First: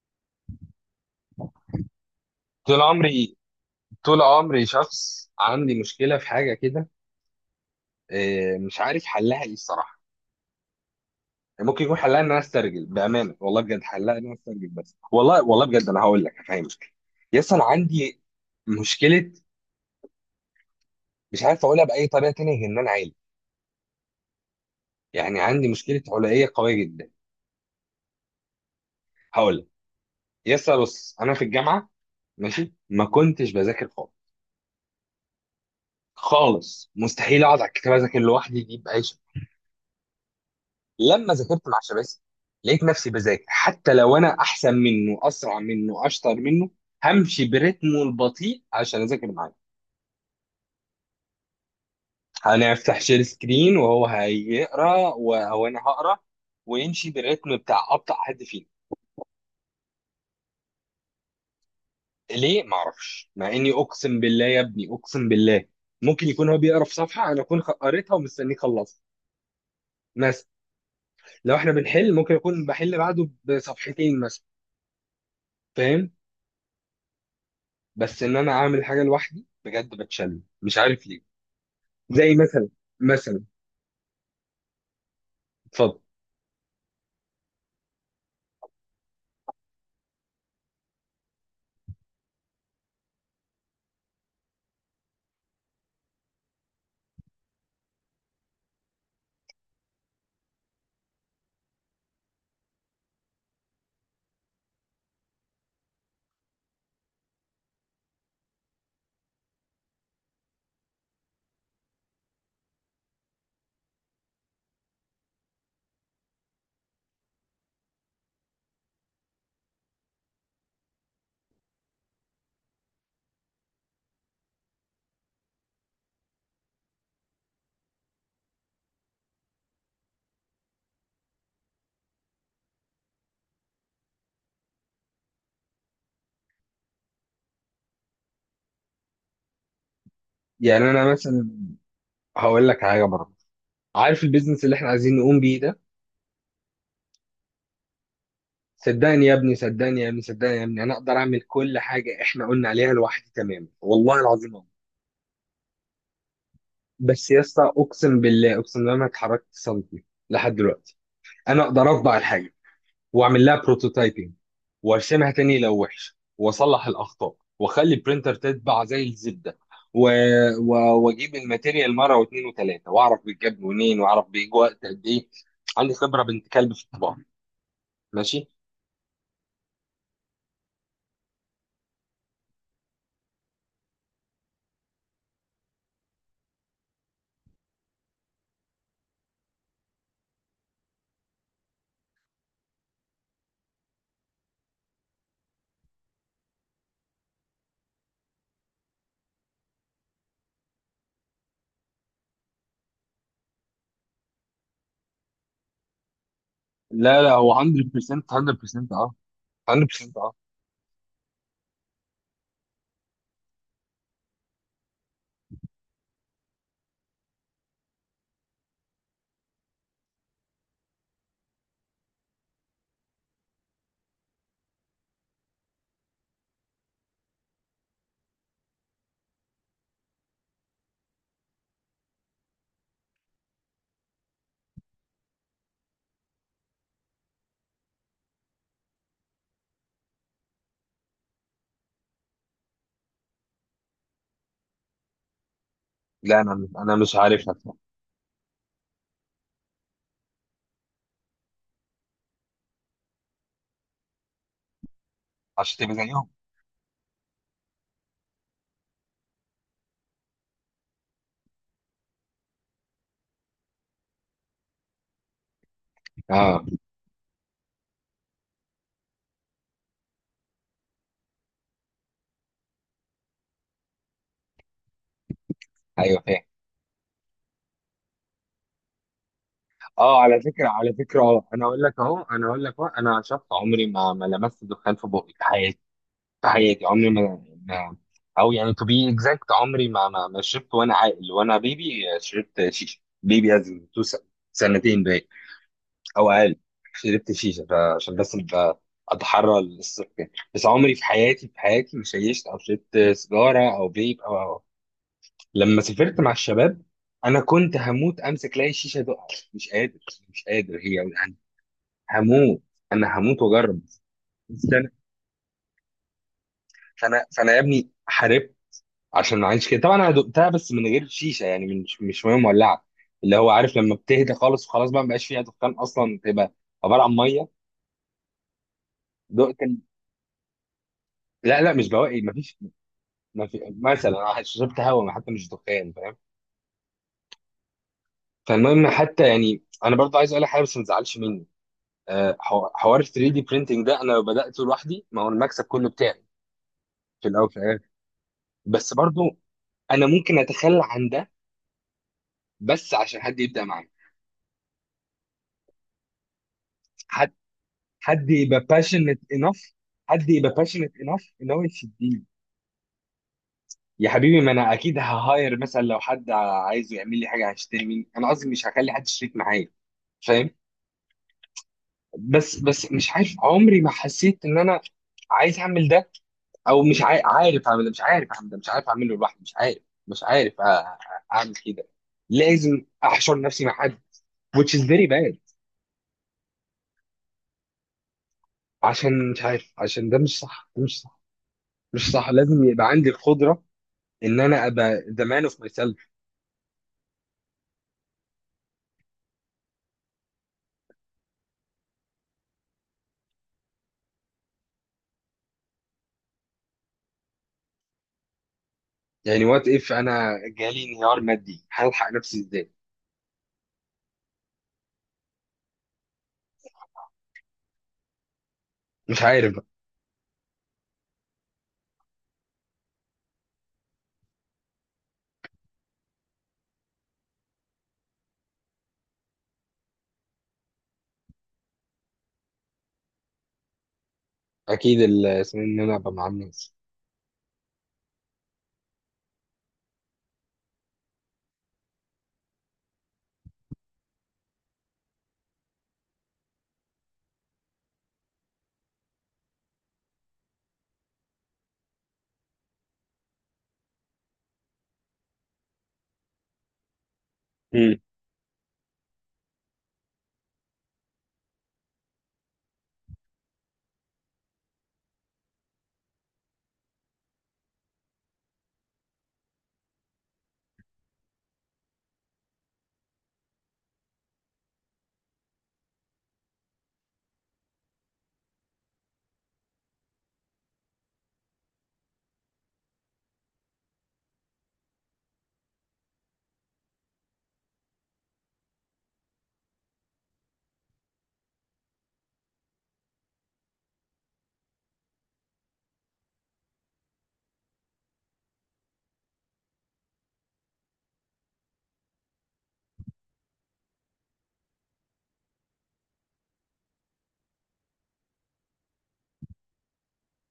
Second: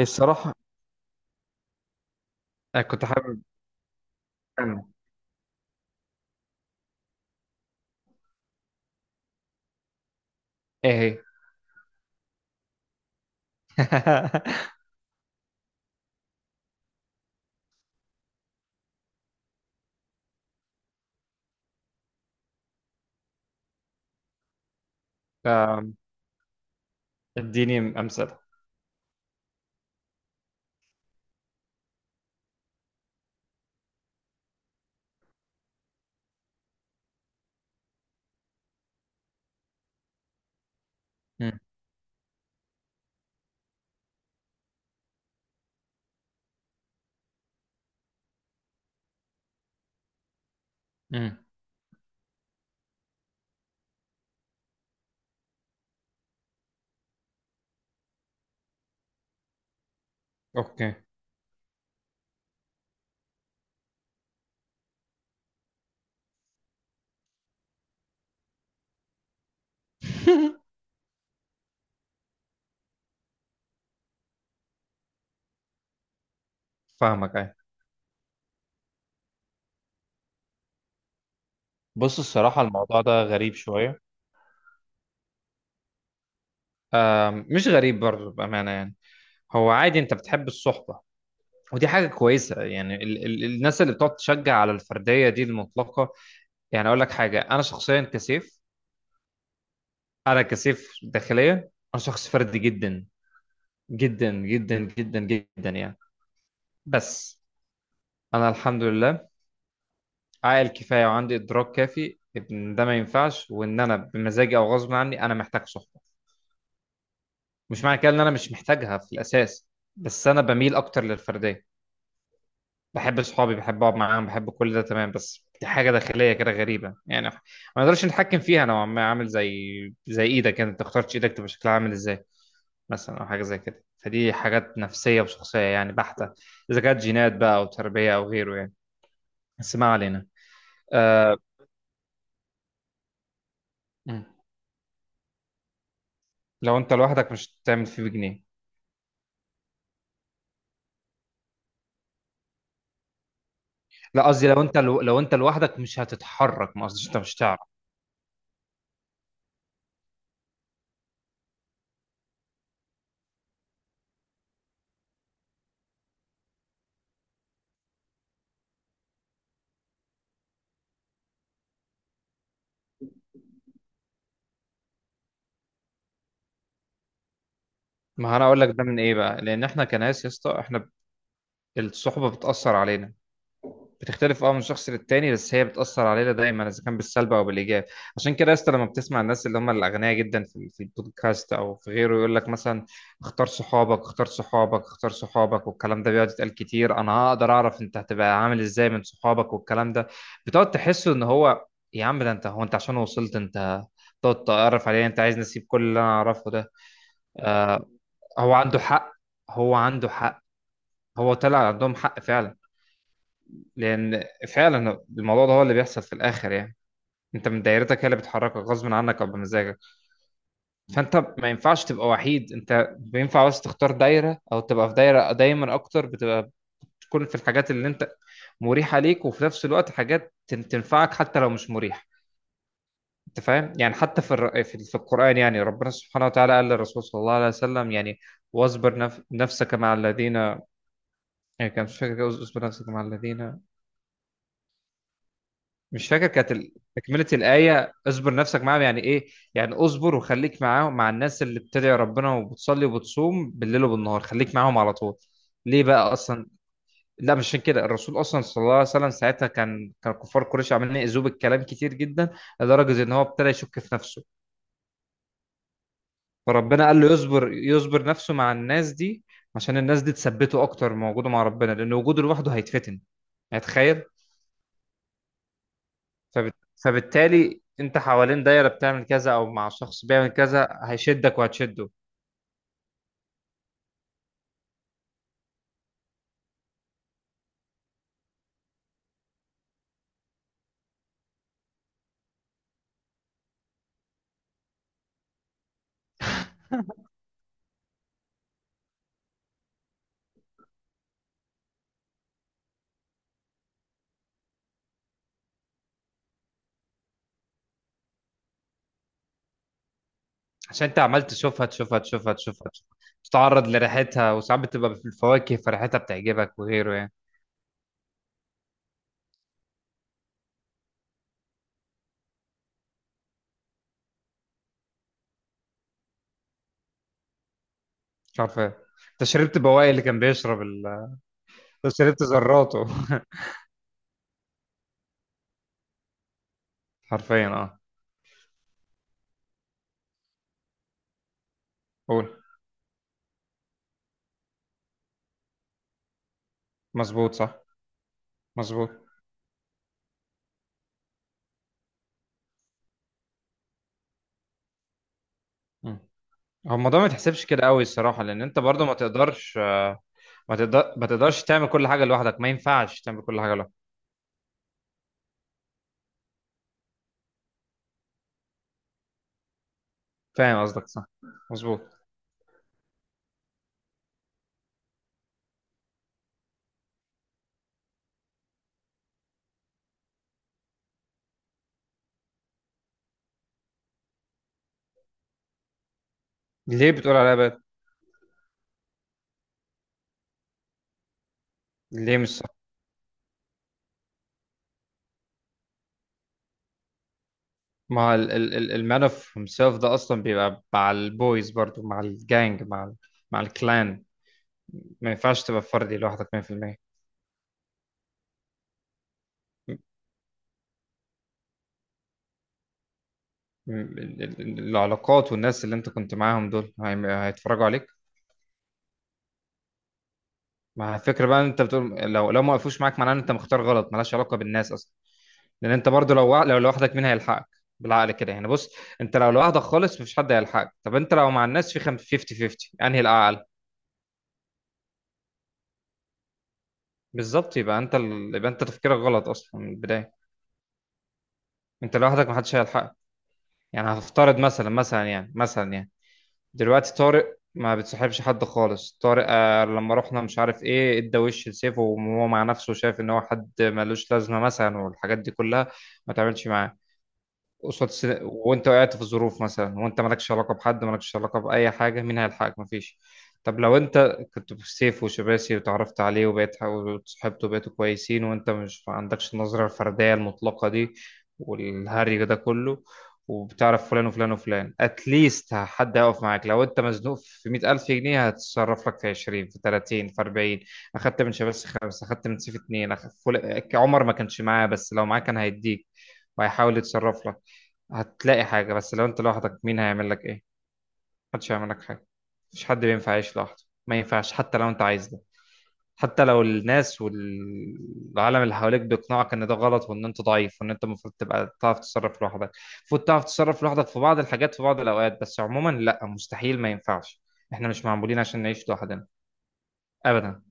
الصراحة طول أنا كنت عمري حابب. طول عمري أنا شخص عندي مشكلة في حاجة كده. إيه، مش عارف حلها ايه الصراحة. إيه هي؟ ممكن يكون حلها ان انا استرجل بأمانة، والله بجد حلها ان انا استرجل، بس والله والله بجد انا هقول لك هفهمك. يس انا عندي مشكلة. مش عارف اقولها بأي طريقة تانية غير ان انا عالي. يعني عندي آم، مشكلة علائية قوية جدا. اديني أمثلة. هقول لك. يس بص انا في الجامعة ماشي، ما كنتش بذاكر خالص. خالص مستحيل اقعد على الكتاب اذاكر لوحدي دي بأي شكل. لما مم، ذاكرت مع شباسي لقيت نفسي بذاكر حتى لو انا احسن منه، اسرع منه، اشطر منه. همشي برتمه البطيء عشان اذاكر معاه. مم، هنفتح شير سكرين وهو هيقرا وانا هقرا ويمشي بالرتم بتاع ابطا حد فينا. أوكي. ليه؟ ما اعرفش، مع اني اقسم بالله يا ابني اقسم بالله ممكن يكون هو بيقرا في صفحه انا اكون قريتها ومستنيه يخلصها. مثلا لو احنا بنحل ممكن اكون بحل بعده بصفحتين مثلا. فاهم. فاهمك، أيوة. بس ان انا اعمل حاجه لوحدي بجد بتشل، مش عارف ليه. بص، زي الصراحة الموضوع ده مثلا. غريب شوية. اتفضل. مش غريب برضه بأمانة يعني. هو عادي، أنت بتحب الصحبة، ودي حاجة كويسة يعني. ال الناس اللي بتقعد تشجع على الفردية دي المطلقة، يعني أقول لك حاجة، أنا شخصيا كسيف. أنا كسيف داخليا. أنا شخص فردي جدا، جدا جدا جدا جدا يعني. بس أنا الحمد لله عاقل كفايه وعندي ادراك كافي ان ده ما ينفعش، وان انا بمزاجي او غصب عني انا محتاج صحبه. مش معنى كده ان انا مش محتاجها في الاساس، بس انا بميل اكتر للفرديه. بحب صحابي، بحب اقعد معاهم، بحب كل ده تمام، بس دي حاجه داخليه كده غريبه يعني ما نقدرش نتحكم فيها نوعا ما. عامل زي زي ايدك، انت اخترتش ايدك تبقى شكلها عامل ازاي مثلا، او حاجه زي كده. فدي حاجات نفسيه وشخصيه يعني بحته، اذا كانت جينات بقى او تربيه او غيره يعني. بس ما علينا. يعني انا أه... مثلا هقول لك حاجه برضه. عارف البيزنس اللي احنا عايزين نقوم بيه ده؟ لو انت لوحدك مش هتعمل فيه بجنيه. صدقني يا ابني، صدقني يا ابني، صدقني يا ابني انا اقدر اعمل كل حاجه احنا قلنا عليها لوحدي تماما، والله لا قصدي العظيم لو أقدر. انت لو انت لوحدك مش هتتحرك، ما قصديش انت بس مش يا هتعرف. اسطى، اقسم بالله اقسم بالله ما اتحركت سنتي لحد دلوقتي. انا اقدر اطبع الحاجه واعمل لها بروتوتايبنج وارسمها تاني لو وحش واصلح الاخطاء واخلي البرينتر تتبع زي الزبده. و... و... واجيب الماتيريال مره واثنين وثلاثه، واعرف بيتجاب منين واعرف بيجي وقت قد ايه. عندي خبره بنت كلب في الطباعه. ما انا ماشي. اقول لك ده من ايه بقى؟ لان احنا كناس يا اسطى، احنا الصحبه بتاثر علينا. بتختلف اه من شخص للتاني، بس هي بتأثر علينا دايما، اذا كان بالسلب او بالايجاب. عشان كده يا اسطى، لما بتسمع الناس اللي هم الاغنياء جدا في البودكاست او في غيره يقول لك مثلا اختار صحابك اختار صحابك اختار صحابك، والكلام ده بيقعد يتقال كتير، انا هقدر اعرف انت هتبقى عامل ازاي من صحابك والكلام ده، بتقعد تحس ان هو يا عم ده انت، هو انت عشان وصلت انت تقعد تعرف عليه، انت عايز نسيب كل اللي انا اعرفه ده؟ لا لا، هو آه، 100% هو عنده 100% حق، اه. هو عنده 100% اه. حق. هو طلع عندهم حق فعلا، لان فعلا الموضوع ده هو اللي بيحصل في الاخر يعني. انت من دايرتك هي اللي بتحركك غصب عنك او بمزاجك، فانت ما ينفعش تبقى وحيد. انت بينفع بس تختار دايره او تبقى في دايره دايما اكتر، بتبقى بتكون في الحاجات اللي انت مريحه ليك، وفي نفس الوقت حاجات تنفعك حتى لو مش مريحه. انت فاهم يعني؟ حتى في في القران يعني، ربنا سبحانه وتعالى قال للرسول صلى الله عليه وسلم يعني واصبر نفسك مع الذين، يعني كان مش فاكر، اصبر نفسك مع الذين، مش فاكر لا، كانت انا انا مش تكملة عارفها بصراحة. الآية. اصبر نفسك معاهم يعني إيه؟ يعني اصبر وخليك معاهم، مع الناس اللي بتدعي ربنا وبتصلي وبتصوم بالليل وبالنهار، خليك معاهم على طول. ليه عشان تبقى بقى زيهم. أصلا؟ لا مش عشان كده. الرسول أصلا صلى الله عليه وسلم ساعتها كان كفار قريش عمالين يأذوه بالكلام كتير جدا، لدرجة إن هو ابتدى يشك في نفسه. اه، فربنا قال له يصبر، يصبر نفسه مع الناس دي، عشان الناس دي تثبته أكتر، من وجوده مع ربنا لأن وجوده لوحده هيتفتن. يعني تخيل. ايوه فاهم. فبت... فبالتالي انت حوالين دايره بتعمل كذا او مع شخص اه بيعمل على فكره، كذا، على فكره، هيشدك اه انا اقول وهتشده. لك اهو، انا اقول لك اهو، انا شخص عمري ما لمست دخان في بقي في حياتي. ده حقيقي، عمري او يعني to be exact عمري ما شربت. وانا عاقل وانا بيبي شربت شيشه بيبي، از إن تو سنتين باين، او اقل. شربت شيشه عشان بس أبقى اتحرى الصف يعني. بس عمري في حياتي، في حياتي ما شيشت او شربت سيجاره او فيب او. لما سافرت مع الشباب انا كنت هموت امسك لاي شيشه دقع. مش قادر، مش قادر عشان هي انت عمال يعني. تشوفها تشوفها تشوفها هموت، تشوفها تشوفها، انا هموت تتعرض واجرب. لريحتها، وساعات فانا بتبقى في الفواكه فريحتها بتعجبك وغيره يعني. فانا فأنا يا ابني حاربت عشان عايش كده. طبعا انا دقتها، بس من غير شيشه، يعني من مش ميه مولعه، اللي هو عارف لما بتهدى خالص وخلاص بقى مبقاش فيها دخان اصلا، تبقى عباره عن ميه. مش عارف ايه. انت دقت شربت ال- بواقي اللي كان بيشرب لا لا، مش انت بواقي، شربت مفيش. ذراته. مثلا أنا شربت هواء حتى، مش دخان، فاهم. حرفيا اه. فالمهم، حتى يعني انا برضه عايز اقول لك حاجه بس ما تزعلش مني. قول. حوار ال 3 دي برينتنج ده انا لو بداته لوحدي ما هو المكسب كله بتاعي في مظبوط، الاول صح. في الاخر. مظبوط. بس برضه انا ممكن اتخلى عن ده بس عشان حد يبدا معايا. مم. هو الموضوع ما يتحسبش كده قوي الصراحه، حد لان انت يبقى برضو ما باشنت تقدرش. انف حد يبقى باشنت ما انف تقدرش ان هو تعمل كل حاجه يشدني. لوحدك، ما ينفعش تعمل كل حاجه لوحدك. يا حبيبي، ما انا اكيد ههاير مثلا لو حد عايز يعمل لي حاجه، هشتري مني، انا قصدي مش هخلي حد شريك معايا. فاهم. فاهم قصدك، صح. مظبوط. بس مش عارف، عمري ما حسيت ان انا عايز اعمل ده. او مش عارف اعمل ده، مش عارف اعمل ده، مش عارف اعمله لوحدي، مش عارف، مش عارف اعمل كده. لازم احشر نفسي مع حد which is very bad. ليه بتقول عليها بقى؟ عشان مش عارف، عشان ده مش صح، ده مش صح. مش ليه صح، مش صح؟ لازم يبقى عندي القدره ان انا ابقى the man of myself. ما المان اوف هيمسيلف ده اصلا بيبقى مع البويز برضو، مع الجانج، مع مع الكلان. ما ينفعش تبقى فردي لوحدك 100%. يعني وات اف انا جالي انهيار مادي، هلحق نفسي ازاي؟ العلاقات والناس اللي انت كنت معاهم دول هيتفرجوا عليك. مش عارف بقى. ما الفكره بقى ان انت بتقول لو ما وقفوش معاك، معناه ان انت مختار غلط. ملهاش علاقه بالناس اصلا، لان انت برضو لو لو لوحدك مين هيلحقك؟ بالعقل كده يعني. بص، انت لو لوحدك خالص مفيش حد هيلحقك. طب انت لو مع الناس في 50 50، انهي الاعلى؟ اكيد اسمه إيه، ان انا ابقى مع الناس. بالظبط. يبقى انت يبقى انت تفكيرك غلط اصلا من البدايه. انت لوحدك محدش هيلحقك. يعني هفترض مثلا، مثلا يعني دلوقتي طارق ما بتصاحبش حد خالص، طارق آه لما رحنا مش عارف ايه ادى وش لسيف، وهو مع نفسه شايف ان هو حد ملوش لازمه مثلا، والحاجات دي كلها، ما تعملش معاه قصاد مم. وانت وقعت في ظروف مثلا، وانت مالكش علاقه بحد، مالكش علاقه باي حاجه، مين هيلحقك؟ مفيش. طب لو انت كنت بسيف وشباسي وتعرفت عليه وبقيت وصحبته وبقيتوا كويسين، وانت مش ما عندكش النظره الفرديه المطلقه دي والهري ده كله، وبتعرف فلان وفلان وفلان، اتليست حد هيقف معاك. لو انت مزنوق في 100,000 جنيه، هتتصرف لك في 20، في 30، في 40. اخدت من شباسي خمسة، اخدت من سيف اتنين، عمر ما كانش معاه، بس لو معاه كان هيديك وهيحاول يتصرف لك. هتلاقي حاجة. بس لو انت لوحدك مين هيعمل لك ايه؟ محدش هيعمل لك حاجة. مفيش حد بينفع يعيش لوحده، ما ينفعش حتى لو انت عايز ده، حتى لو الناس والعالم اللي حواليك بيقنعك ان ده غلط، وان انت ضعيف، وان انت المفروض تبقى تعرف تتصرف لوحدك. المفروض تعرف تتصرف لوحدك في بعض الحاجات في بعض الاوقات، بس عموما لا، مستحيل، ما ينفعش. احنا مش معمولين عشان نعيش لوحدنا، ابدا.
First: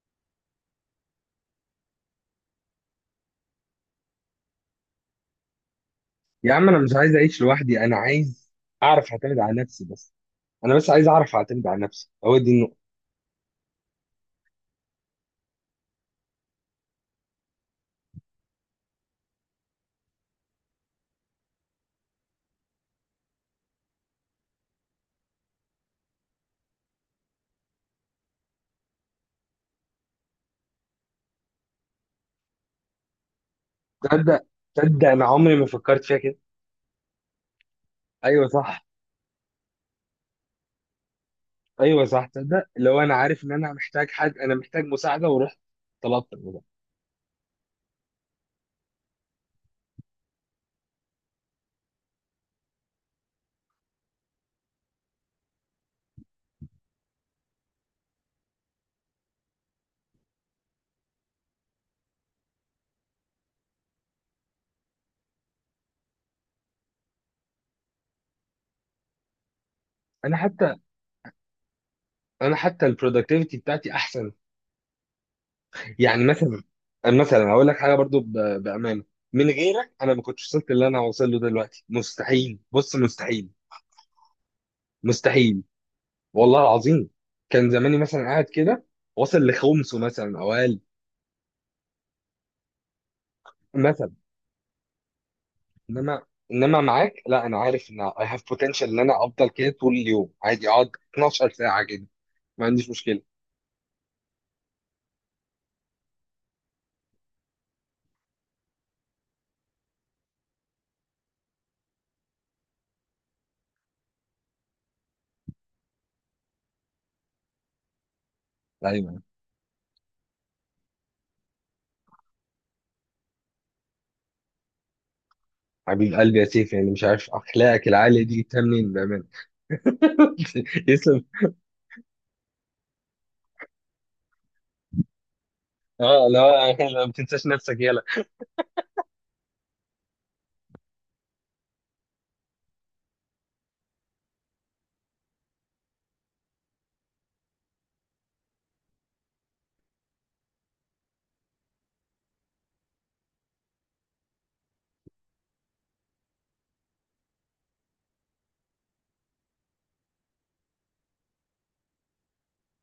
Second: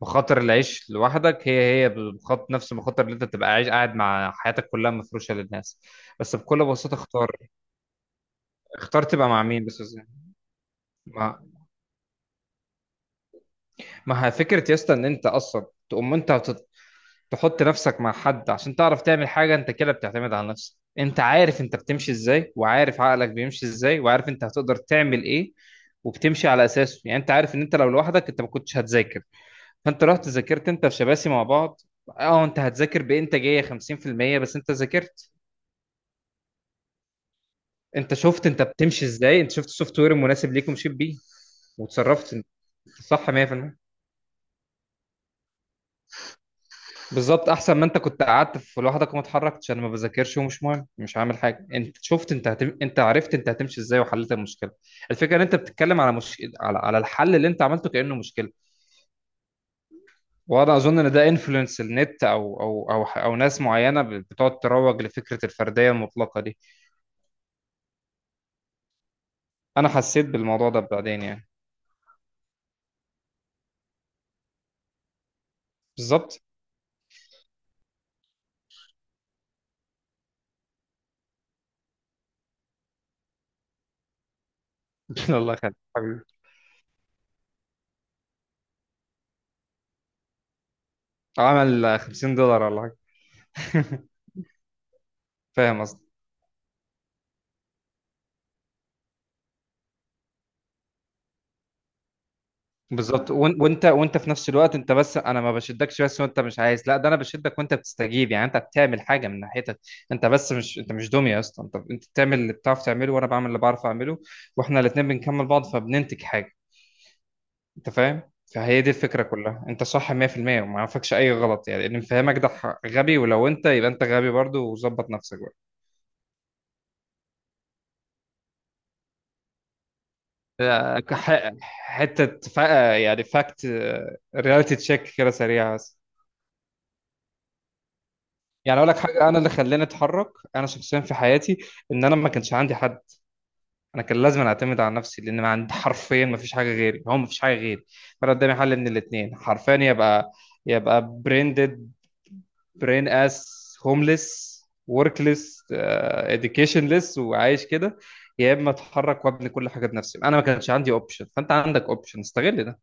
مخاطر العيش لوحدك هي هي بخط نفس المخاطر اللي انت تبقى عايش قاعد مع حياتك كلها مفروشه للناس. بس يا بكل عم انا مش بساطه عايز اختار. اعيش لوحدي، انا عايز اختار اعرف تبقى اعتمد مع على مين بس. نفسي بس. انا بس عايز اعرف ما اعتمد على نفسي، هو دي النقطه. ما هي فكرة يا اسطى ان انت اصلا تقوم انت تحط نفسك مع حد عشان تعرف تعمل حاجة، انت كده بتعتمد على نفسك. انت عارف انت بتمشي ازاي، وعارف عقلك بيمشي ازاي، وعارف انت هتقدر تعمل ايه، وبتمشي على اساسه. يعني انت عارف ان انت لو لوحدك انت ما كنتش هتذاكر، فانت رحت ذاكرت انت وشباسي مع بعض. اه انت هتذاكر بانتاجية 50% تصدق، بس انت تصدق انا ذاكرت. عمري ما فكرت فيها كده. انت شفت ايوه انت صح، بتمشي ازاي، انت شفت السوفت وير المناسب ليك ومشيت بيه، ايوه صح. وتصرفت انت، تصدق، لو انا صح عارف ان انا 100%. محتاج حد، انا محتاج مساعده ورحت طلبت الموضوع. بالظبط، احسن ما انت كنت قعدت في لوحدك وما اتحركتش. انا ما بذاكرش ومش مهم مش عامل حاجه. انت شفت، انت انت عرفت انت هتمشي ازاي، وحليت المشكله. الفكره ان انت بتتكلم على مش... على على الحل اللي انت عملته كانه مشكله. وانا اظن ان ده انفلونس النت او ناس معينه بتقعد تروج لفكره الفرديه المطلقه دي. انا حسيت انا بالموضوع حتى ده بعدين يعني. انا حتى البرودكتيفيتي بتاعتي احسن. يعني بالظبط. مثلا هقول لك حاجه برضو بامانه. من غيرك انا ما كنتش وصلت اللي انا واصل له دلوقتي، مستحيل، بص مستحيل، الله مستحيل. يخليك حبيبي. والله العظيم. كان زماني مثلا قاعد كده، واصل لخمسه مثلا او اقل. عمل 50 دولار ولا حاجه. مثلا. فاهم قصدي. انما معاك، لا انا عارف ان اي هاف بوتنشال ان انا افضل كده طول اليوم عادي، اقعد 12 ساعه كده، ما عنديش مشكله. بالظبط. وانت في نفس الوقت، انت بس، انا ما بشدكش بس وانت مش عايز، لا ده انا بشدك وانت بتستجيب، يعني انت بتعمل حاجه من ناحيتك. انت مش دميه يا اسطى، انت بتعمل اللي بتعرف تعمله، وانا بعمل اللي بعرف اعمله، واحنا الاثنين بنكمل بعض، فبننتج حاجه. انت فاهم؟ فهي دي ايوه، الفكره كلها. انت صح 100%، وما عرفكش اي غلط يعني. اللي مفهمك ده غبي، ولو انت، يبقى انت غبي برضه وظبط نفسك بقى. حبيب قلبي يا سيف، يعني مش عارف اخلاقك العاليه دي جبتها منين بامانه. آه، يسلم. كح- يعني فاكت، رياليتي تشيك كده سريعه. اه لا، لا ما تنساش نفسك يلا. يعني اقول لك حاجه، انا اللي خلاني اتحرك انا شخصيا في حياتي ان انا ما كانش عندي حد. انا كان لازم اعتمد على نفسي، لان ما عندي حرفيا ما فيش حاجه غيري، هو ما فيش حاجه غيري. فانا قدامي حل من الاثنين حرفيا، يبقى يبقى بريندد، برين اس، هومليس، وركليس، اديوكيشنليس، وعايش كده، يا اما اتحرك وابني كل حاجه بنفسي. انا ما كانش عندي اوبشن، فانت عندك اوبشن، استغل ده،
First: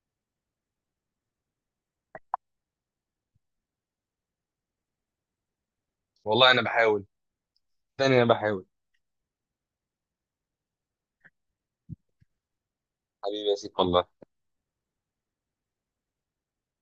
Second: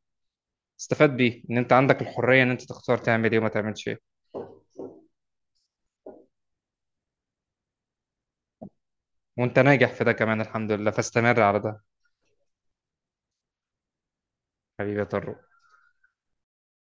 استفاد بيه ان انت عندك الحريه ان انت تختار تعمل ايه وما تعملش ايه. والله انا بحاول، تاني انا بحاول. وانت ناجح في ده كمان الحمد لله، فاستمر على ده. حبيبي يا سيف، والله. حبيبي يا طارق.